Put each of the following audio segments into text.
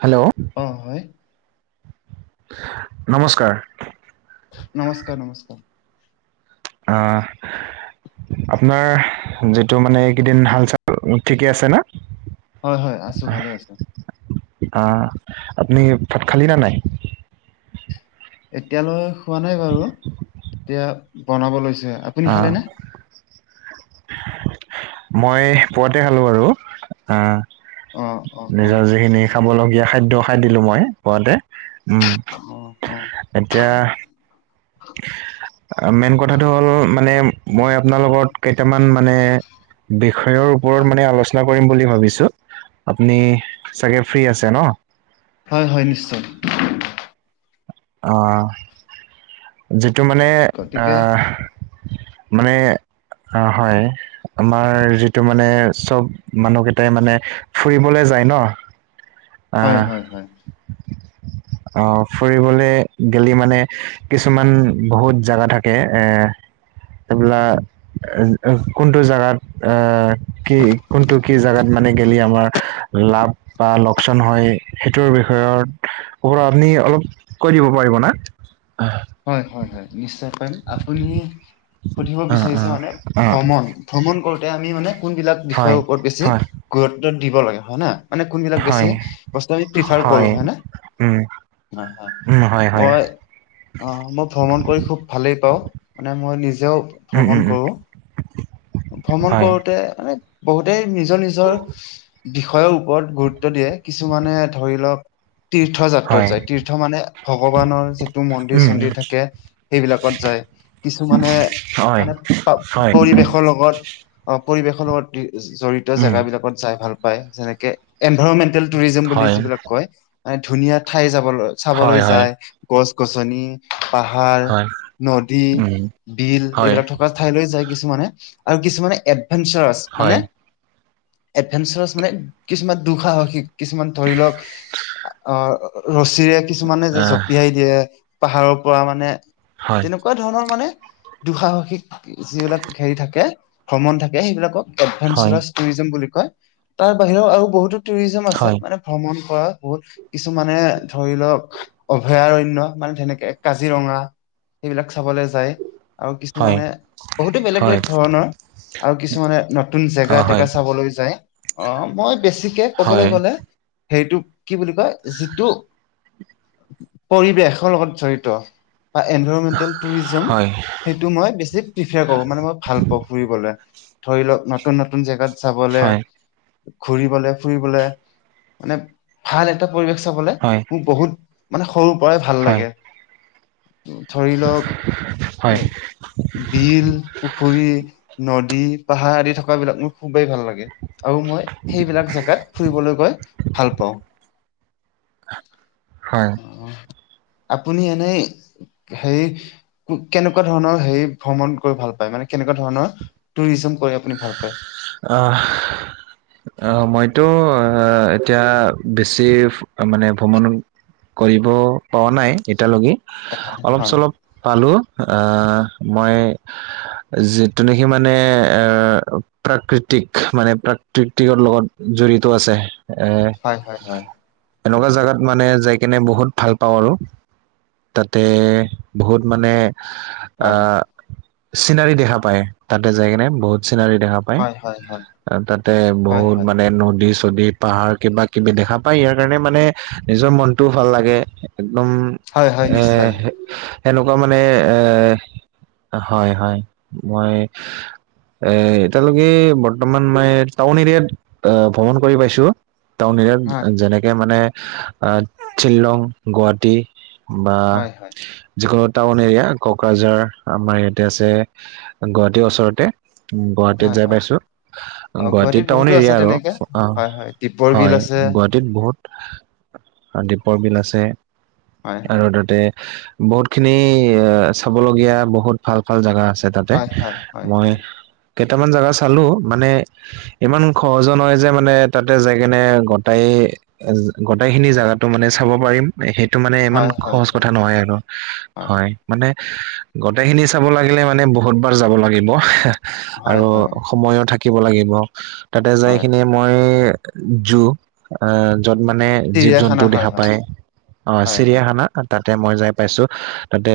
Hello, অ হয় নমস্কাৰ। নমস্কাৰ, নমস্কাৰ। আ আপোনাৰ যিটো মানে, এইকেইদিন ধান চান ঠিকে আছে না? হয় হয় আছো, ভালে আছো। আহ আপুনি, ভাত খালি না নাই? এতিয়ালৈ খোৱা নাই বাৰু, এতিয়া বনাব লৈছে। আপুনি আহ খালে নে? মই পুৱাতে খালোঁ আৰু, আ অ অ অ নিজৰ যিখিনি খাবলগীয়া খাদ্য, খাই দিলো মই পুৱাতে। উম, অ অ এতিয়া। মেইন কথাটো হ'ল মানে মই আপোনা লগত কেট কেইটামান মানে বিষয়ৰ ওপৰত মানে আলোচনা কৰিম বুলি ভাবিছো আপুনি চাগে ফ্ৰী আছে ন হয় হয় নিশ্চয় আহ যিটো মানে গতিকে আহ মানে অ হয় আমাৰ যিটো মানে চব মানুহকেইটাই মানে ফুৰিবলে যায় ন হয় হয় হয় [inaudible] আহ ফুৰিবলে গেলী মানে কিছুমান বহুত জাগা থাকে এ সেইবিলাক কোনটো জেগাত কি কোনটো কি জোগাত মানে গেলি আমাৰ লাভ বা লচ হয় সেইটোৰ বিষয়ৰ ওপৰত আপুনি অলপ কৈ দিব পাৰিব না। হয়। হয়, হয়, হয় নিশ্চয়। আপু সুধিব বিচাৰি অ মানে অ ভ্ৰমণ ভ্ৰমণ কৰোতে আমি মানে কোনবিলাক হয় বিষয়ৰ ওপৰত বেছি হয় গুৰুত্ব দিব লাগে হয় ন। মানে কোনবিলাক বেছি হয় বস্তম প্ৰফাৰ কৰো হয়। উম হয় হয় উম হয় হয় মই মই ভ্ৰমণ কৰি খুব ভালেই পাওঁ মানে মই নিজেও উম ভ্ৰমণ উম উম কৰোঁ। ভ্ৰমণ হয় কৰোতে মানে বহুতেই নিজৰ নিজৰ বিষয়ৰ ওপৰত গুৰুত্ব দিয়ে কিছুমানে ধৰি লওক তীৰ্থ যাত্ৰাত হয় যায় তীৰ্থ মানে ভগৱানৰ যিটো মন্দিৰ ন্দ উম, থাকে সেইবিলাকত যায় কিছুমানে হয়, মানে হয়, পৰিৱেশৰ লগত অঁ পৰিৱেশনৰ লগত জড়িত জেগ উম, বিলাকত যাই ভাল পায় যেনেকে এনভাইৰমেন্টেল টুৰিজম বুলি হয়, যিবিলাক কয় মান ধুনীয়া ঠাই যাবলৈ হয়, চাবলৈ হয়, যায় গছ গছনি পাহাৰ, হয়, নদী, উম, বিল হয়, এইবিলাক থকা ঠাইলৈ যায়। কিছুমানে আৰু কিছুমানে এডভেঞ্চাৰছ মানে হয়, এডভেঞ্চাৰছ মানে কিছুমান দুঃসাহসিক কিছুমান ধৰি লওঁক অ ৰ চিৰে কিছুমানে যে আহ, জপিয়াই দিয়ে পাহাৰৰ পৰা মানে হয়, তেনেকুৱা ধৰণৰ মানে দুঃসাহসিক যিবিলাক হেৰি থাকে ভ্ৰমণ থাকে সেইবিলাকক হয়, এডভেঞ্চাৰছ টুৰিজম বুলি কয়, তাৰ বাহিৰেও আৰু বহুতো টুৰিজম আছে হয়, মানে ভ্ৰমণ। হয় বহুত কিছুমানে ধৰি লওক অভয়াৰণ্য মানে তেনেকে কাজিৰঙা এইবিলাক চাবলে যায় আৰু হয়, কিছুমানে বহুতো বেলেগ- হয়, বেলেগ ধৰণৰ। আৰু কিছুমানে নতুন অ, জেগা - হয়, তেগা চাবলৈ যায়। অ' মই বেছিকে কবলৈ হয়, গলে, হেৰিটো কি বুলি কয় যিটো পৰিৱেশৰ লগত জড়িত বা এনভাইৰমেণ্টেল টুৰিজম। হয়, সেইটো মই বেছি প্ৰিফাৰ কৰো মানে মই ভাল পাওঁ ফুৰিবলৈ। ধৰি লওক নতুন- নতুন জেগাত যাবলৈ। হয়, ঘুৰিবলে ফুৰিবলে মানে ভাল এটা পৰিৱেশ চাবলে হয়, মোৰ বহুত মানে সৰুৰ পৰাই ভাল হয়, লাগে। ধৰি লওক হয়, বিল, পুখুৰী নদ নদী, পাহাৰ আদি থকা বিলাক মোক খুবেই ভাল লাগে আৰু মই সেইবিলাক জেগাত ফুৰিবলৈ গৈ ভাল পাওঁ। হয়। আপুনি এনেই সেই কেনেকুৱা ধৰণৰ হে ভ্ৰমণ কৰি ভাল পায় মানে কেনেকুৱা ধৰণৰ টুৰিজম কৰি আপুনি ভাল পায় আহ - আহ মইতো। অ, এতিয়া বেছি মানে ভ্ৰমণ কৰিব প নাই এতিালৈকে অলপ হয় চলপ পালো। আহ, মই যিটো নেকি মানে। প্ৰাকৃতিক মানে প্ৰাকৃতিকৰৰ লগত জড়িত আছে। এ হয় হয় হয় - এনেকুৱা জোগাত মানে স কেনে বহুত ভাল পাও আৰু তাতে বহুত মানে হয় আহ, চিনাৰি দেখা পায় তাতে যাই কিনে বহুত হয় হয় হয় তাতে হয় বুত হয় মান। যদি পাহাৰ কিবা কিবি দেখা পায় ইয়াৰ কাৰণে মানে নিজৰ মনটোও ভাল লাগে। একদম হয় হয় নিশ্চয় এ সেনেকুৱা মানে হয় - হয় মই এ -এতিয়ালৈকে বৰ্তমান মই টাউন এৰিয়াত ভ্ৰমণ কৰি পাইছো। হয় টাউনৰি যেনেকে মানে শিললং গুৱাহাটী বা হয় হয় যখত টাউন এৰিয়া ককৰাঝাৰ আমাৰ ইয়াতে আছে গুৱাহাটী ওচৰতে। গুৱাহাটীত হয় যাই হয় পাইছো অ গুৱাহাটী গুৱাহাটীত টাউন বহুতো আছে এৰিয়া আৰু তেনেকে অ, হয় হয় দীপৰ বিল হয়। আছে গুৱাহাটীত বহুত দীপৰ বিল আছে হয় আৰু হয় তাতে বহুত খিনি এ চাবলগীয়া বহুত ভাল - ভাল জোগা আছে। তাতে হয় হয় হয় মই হয় কেইটামান জোগা চালো মানে ইমান সহজ নহয় যে মানে তাতে যাই কেনে গট গোটেই খিনি জোগাতো মানে চাব পাৰিমেই। টো মানে ইমান হয় হয় সহজ কথা নহয় আৰু হয় মানে গোটেই খিনি চাব লাগিলে মানে বহুতবাৰ যাব লাগিব। হয় হয় আৰু হয় সময়ো থাকিব লাগিব তাতে যাই হয় খিনি মই জু আহ, যত মানে জীৱ জন্তু চিৰিয়াখানা হয় দেখা হয় পায়। অ হয় হয় চিৰিয়াখানা তাতে মই যাই পাইছো তাতে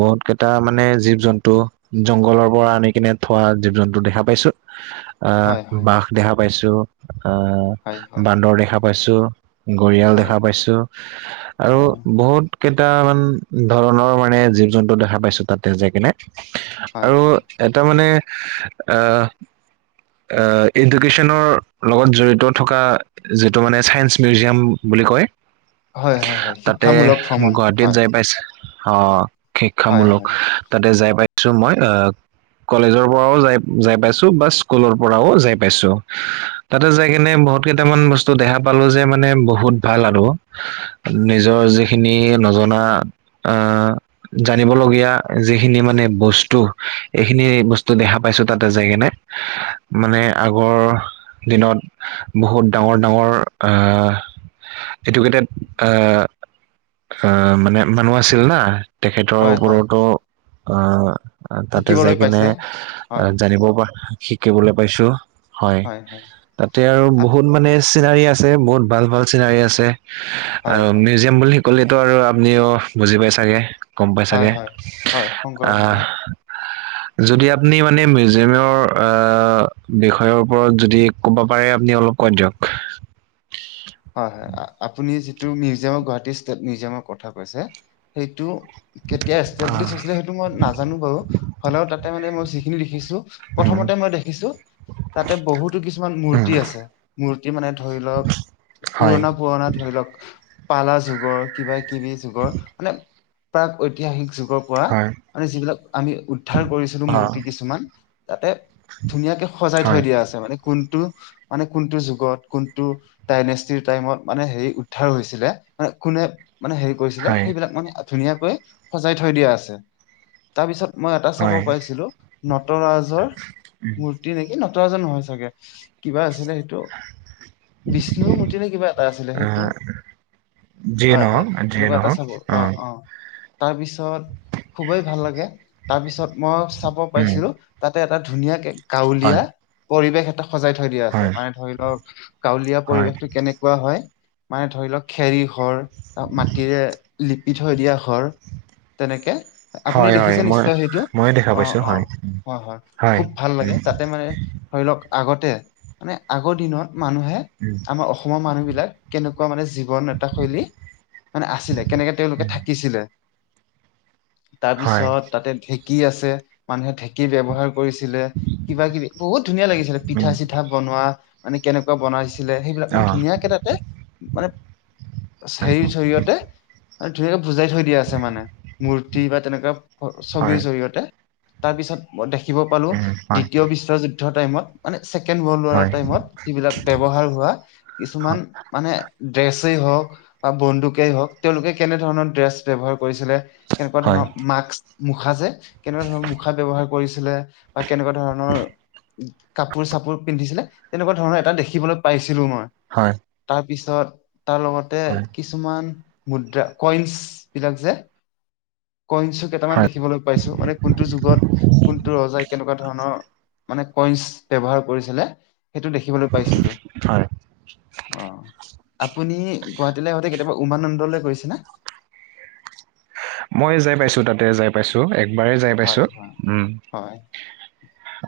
বহুত এটা মানে জীৱ জন্তু জংঘলৰ পৰা আনি কিনে থোৱা জীৱ জন্তু দেখা পাইছো। আহ, হয় হয় হয় বশ দেখা পাইছো আহ হয় হয় হয় বান্দৰ দেখা পাইছো। গৰিয়াল হয় দেখা পাইছো আৰু বহুত কেইটামান ধৰণৰ মানে জীৱ জন্তু দেখা পাইছো তাতে যাই কিনে হয় আৰু এটা মানে আহ, এ- এডুকেশ্যনৰ লগত জড়িত থকা যিটো মানে চাইস মিউজিয়াম বুলি কয়। হয় হয় হয় তাতে শিক্ষামূলক ভ্ৰমণ গুৱাহাটীত হয় যাই পাইছে। আহ, হয় শিক্ষামূলক তাতে যাই পাইছো মই আহ কলেজৰ পৰাও যাই যাই পাইছো বা স্কুলৰ পৰাও যাই পাইছো তাতে যাই কিনে বহুত কেইটামান বস্তু দেখা পালো যে মানে বহুত ভাল আৰু নিজৰ যিখিনি নজনা আহ জানিব লগগীয়া যিখিনি মানে বস্তু এইখিনি বস্তু দেখা পাইছো তাতে যায়গেনে মানে আগৰ দিনত বহুত ডাঙৰ - ডাঙৰ এডুকেটেড আহ আহ, মানে মানুহ আছিল না তেখেতৰ হয়, হয়, ওপৰতো অ, তাতে যাই শিকিবলৈ কেনে পাইছে। হয়, জানিব শিকিবলৈ পাইছো। হয় তাতে আৰু আপ বহুত মানে। চিনাৰি আছে বহুত ভাল - ভাল চিনাৰী আছে হয়, আৰু হয়, মিউজিয়াম বুলি শ কলিতো আৰু আপুনিও বুজি পাই চাগে গম পাই হয়, চাগে হয়, হয়, আহ সংগ্ৰহালয়। [inaudible] যদি আপুনি মানে মিউজিয়ামৰ বিষয়ৰ ওপৰত যদি ক'ব পাৰে আপুনি অলপ। [unintelligible] [inaudible] হয়, হয় আপুনি যিটো মিউজিয়ামৰ গুৱাহাটী ষ্টে মিউজিয়ামৰ কথা কৈছে সেইটো কেতিয়ালি হৈছিল সেইটো মই নাজানো বাৰু হলেও তাতে মানে মই যি খিনিখিছো প্ৰচ মতে মই দেখিছো তাতে বহুতো কিছুমান মূৰ্তি আছে মূৰ্তি মানে ধৰি লওক পুৰণা, পুৰণা ধৰি লওক পালা যুগৰ কিবা কিবি যুগৰ মানে প্ৰাক ঐতিহাসিক যুগৰ পৰা হয় মানে যিবিলাক আমি উদ্ধাৰ কৰিছিলো অ মূৰ্তি কিছুমান যাতে ধুনীয়াকে সজাই হয় থৈ দিয়া আছে মানে কোনটো মানে কোনটো যুগত কোনটো দাইনেষ্টিৰ টাইমত মানে হেৰি উদ্ধাৰ হৈছিলে মানে কোনে মানে হেৰি কৰিছিলে হয় সেইবিলাক মানে ধুনীয়াকৈ সজাই থৈ দিয়া আছে তাৰপিছত মই এটা চাব হয় পাৰিছিলো ন নটৰাজৰ উম, মূৰ্তি নেকি নটৰাজৰ নহয় চাগে কিবা আছিলে সেইটো বিষ্ণুৰ মূৰ্তি নে কিবা এটা আছিলে সেইটো আহ, যিয়ে হয়, হয় নহওক যিয়ে তেনেকুৱা এটা নহওক চাব অ', অ', তাৰপিছত খুবেই ভাল লাগে তাৰ পিছত মই চাব উম, পাৰিছিলো তাত তাতে এটা ধুনীয়াকে গাঁৱলীয়া পৰিৱেশ এটা সজাই থৈ দিয়া আছে হয় মানে ধৰি লওক ল হয় পৰিৱেশটো কেনেকুৱা হয় মানে ধৰি লওক খেৰী হৰ মাটিৰে লিপি থৈ দিয়া ঘৰ তেনেকে আপুনি হয় হয় দেখিছে মই নিশ্চয় সেইটো ময়ে দেখা অ', পাইছো হয় অ', হয়, হয় খুব ভাল লাগে তাতে মানে ধৰি লওক আগত মানে আগৰ দিনত মানুহে উম, আমাৰ অসমৰ মানুহ বিলাক কেনেকুৱা মানে জীৱন এটা শৈলী মানে আছিলে কেনেকে তেওঁলোকে উম, থাকিছিলে হয় তাৰপিছত তাতে ঢেঁকী আছে মানুহে ঢেঁকী কি ব্যৱহাৰ কৰিছিলে কিবা কিবি বহুত ধুনীয়া লাগিছিলে পিঠা উম, চিঠা বনোৱা মানে কেনেকুৱা বনাইছে ছিলে সেইবিলাক অ মানে ধুনীয়াকে তাতে মানে হে হয় জৰিয়তে আৰু ধুনীয়াকে বুজাই থৈ দিয়া আছে মানে মূৰ্তি বা তেনেকুৱা ছবিৰ হয় জৰিয়তে তাৰপিছত দেখিব পালো উম, হয় দ্বিতীয় বিশ্বযুদ্ধৰ টাইমত মানে ছেকেণ্ড ৱৰ্ল্ড ৱৰ হয় টাইমত যিবিলাক ব্যৱহাৰ হোৱা কিছুমান মানে ড্ৰেছেই হওক বা বন্দুকেই হওক তেওঁলোকে কেনে ধৰণৰ ড্ৰেছ ব্যৱহাৰ কৰিছিলে কেনেকুৱা হয় ধৰণৰ মাস্ক মুখা যে কেনেকুৱা ধৰণৰ মুখা ব্যৱহাৰ কৰিছিলে বা কেনেকুৱা ধৰণৰ কাপোৰ চাপোৰ পিন্ধিছিলে তেনেকুৱা ধৰণৰ এটা দেখিবলৈ পাইছিলো মই হয় তাৰপিছত তাৰ লগতে হয় কিছুমান মুদ্ৰা কইন্ছ বিলাক যে কইনছু কেইটামান হয় দেখিবলৈ পাইছো, মানে কোনটো যুগত কোনটো ৰজাই কেনেকুৱা ধৰণৰ মানে কইন্ছ ব্যৱহাৰ কৰিছিলে সেইটো দেখিবলৈ পাইছিলো হয় অ', আপুনি গুৱাহাটীলৈ আহোতে কেতিয়াবা উমানন্দলৈ গৈছে ন মই যাই পাইছো, তাতে যাই পাইছো একবাৰেই যাই পাইছো হয় হয় উম হয়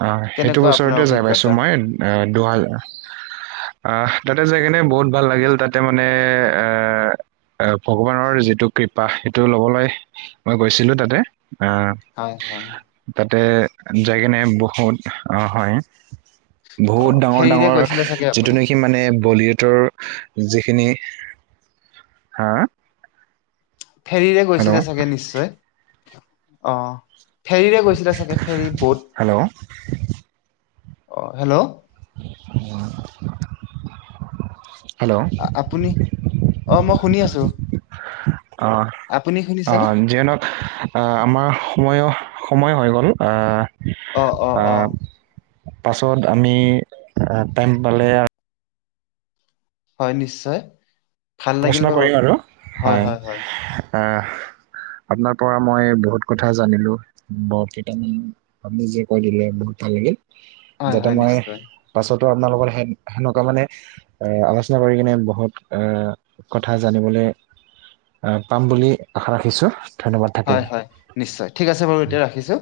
অ', সেইটো কেনেকুৱা আপোনাৰ বছৰতে যাই পাইছো অভিজ্ঞতা মই আহ দুহাজাৰ আহ তাতে যাই কিনে বহুত ভাল লাগিল তাতে মানে এ এ ভগৱানৰ যিটো কৃপা সেইটো ল'ব মই গৈছিলো তাতে অ', হয় হয় তাতে যায় কিনে বহুত হয় অ বহুত ডাঙৰ ফেৰীৰে ডাঙৰ গৈছিলে চাগে যিটো আপুনি নেকি মানে বলিউড ৰ যিখিনি হা ফেৰীৰে গৈছিলে হেল্ল' চাগে নিশ্চয় অ', ফেৰীৰে গৈছিলে ছাগে, ফেৰী বত, হেল্ল' অ হেল্ল', আৰু হেল্ল, আ- আপুনি অ মই শুনি আছো ' অ', আপুনি শুনিছানে অ', যিয়ে নহক আহ আমাৰ সময় সময় হৈ গ'ল অ অ অ। আহ পাছত আমি টাইম পালে হয় নিশ্চয়, ভাল লাগিল আলোচনা বাৰু কৰিম আৰু হয় হয়। আহ, [inaudible] আপোনাৰ পৰা মই বহুত কথা জানিলোঁ কেইটামান আপুনি যে কৈ দিলে বহুত ভাল লাগিল। হয় যাতে হয় মই নিশ্চয় পাছত আপোনাৰ লগত সেনেকুৱা মানে এ আলোচনা কৰি কিনে বহুত এ কথা জানিবলৈ আহ পাম বুলি আশা ৰাখিছোঁ। হয় হয় নিশ্চয় ঠিক আছে বাৰু এতিয়া ৰাখিছোঁ।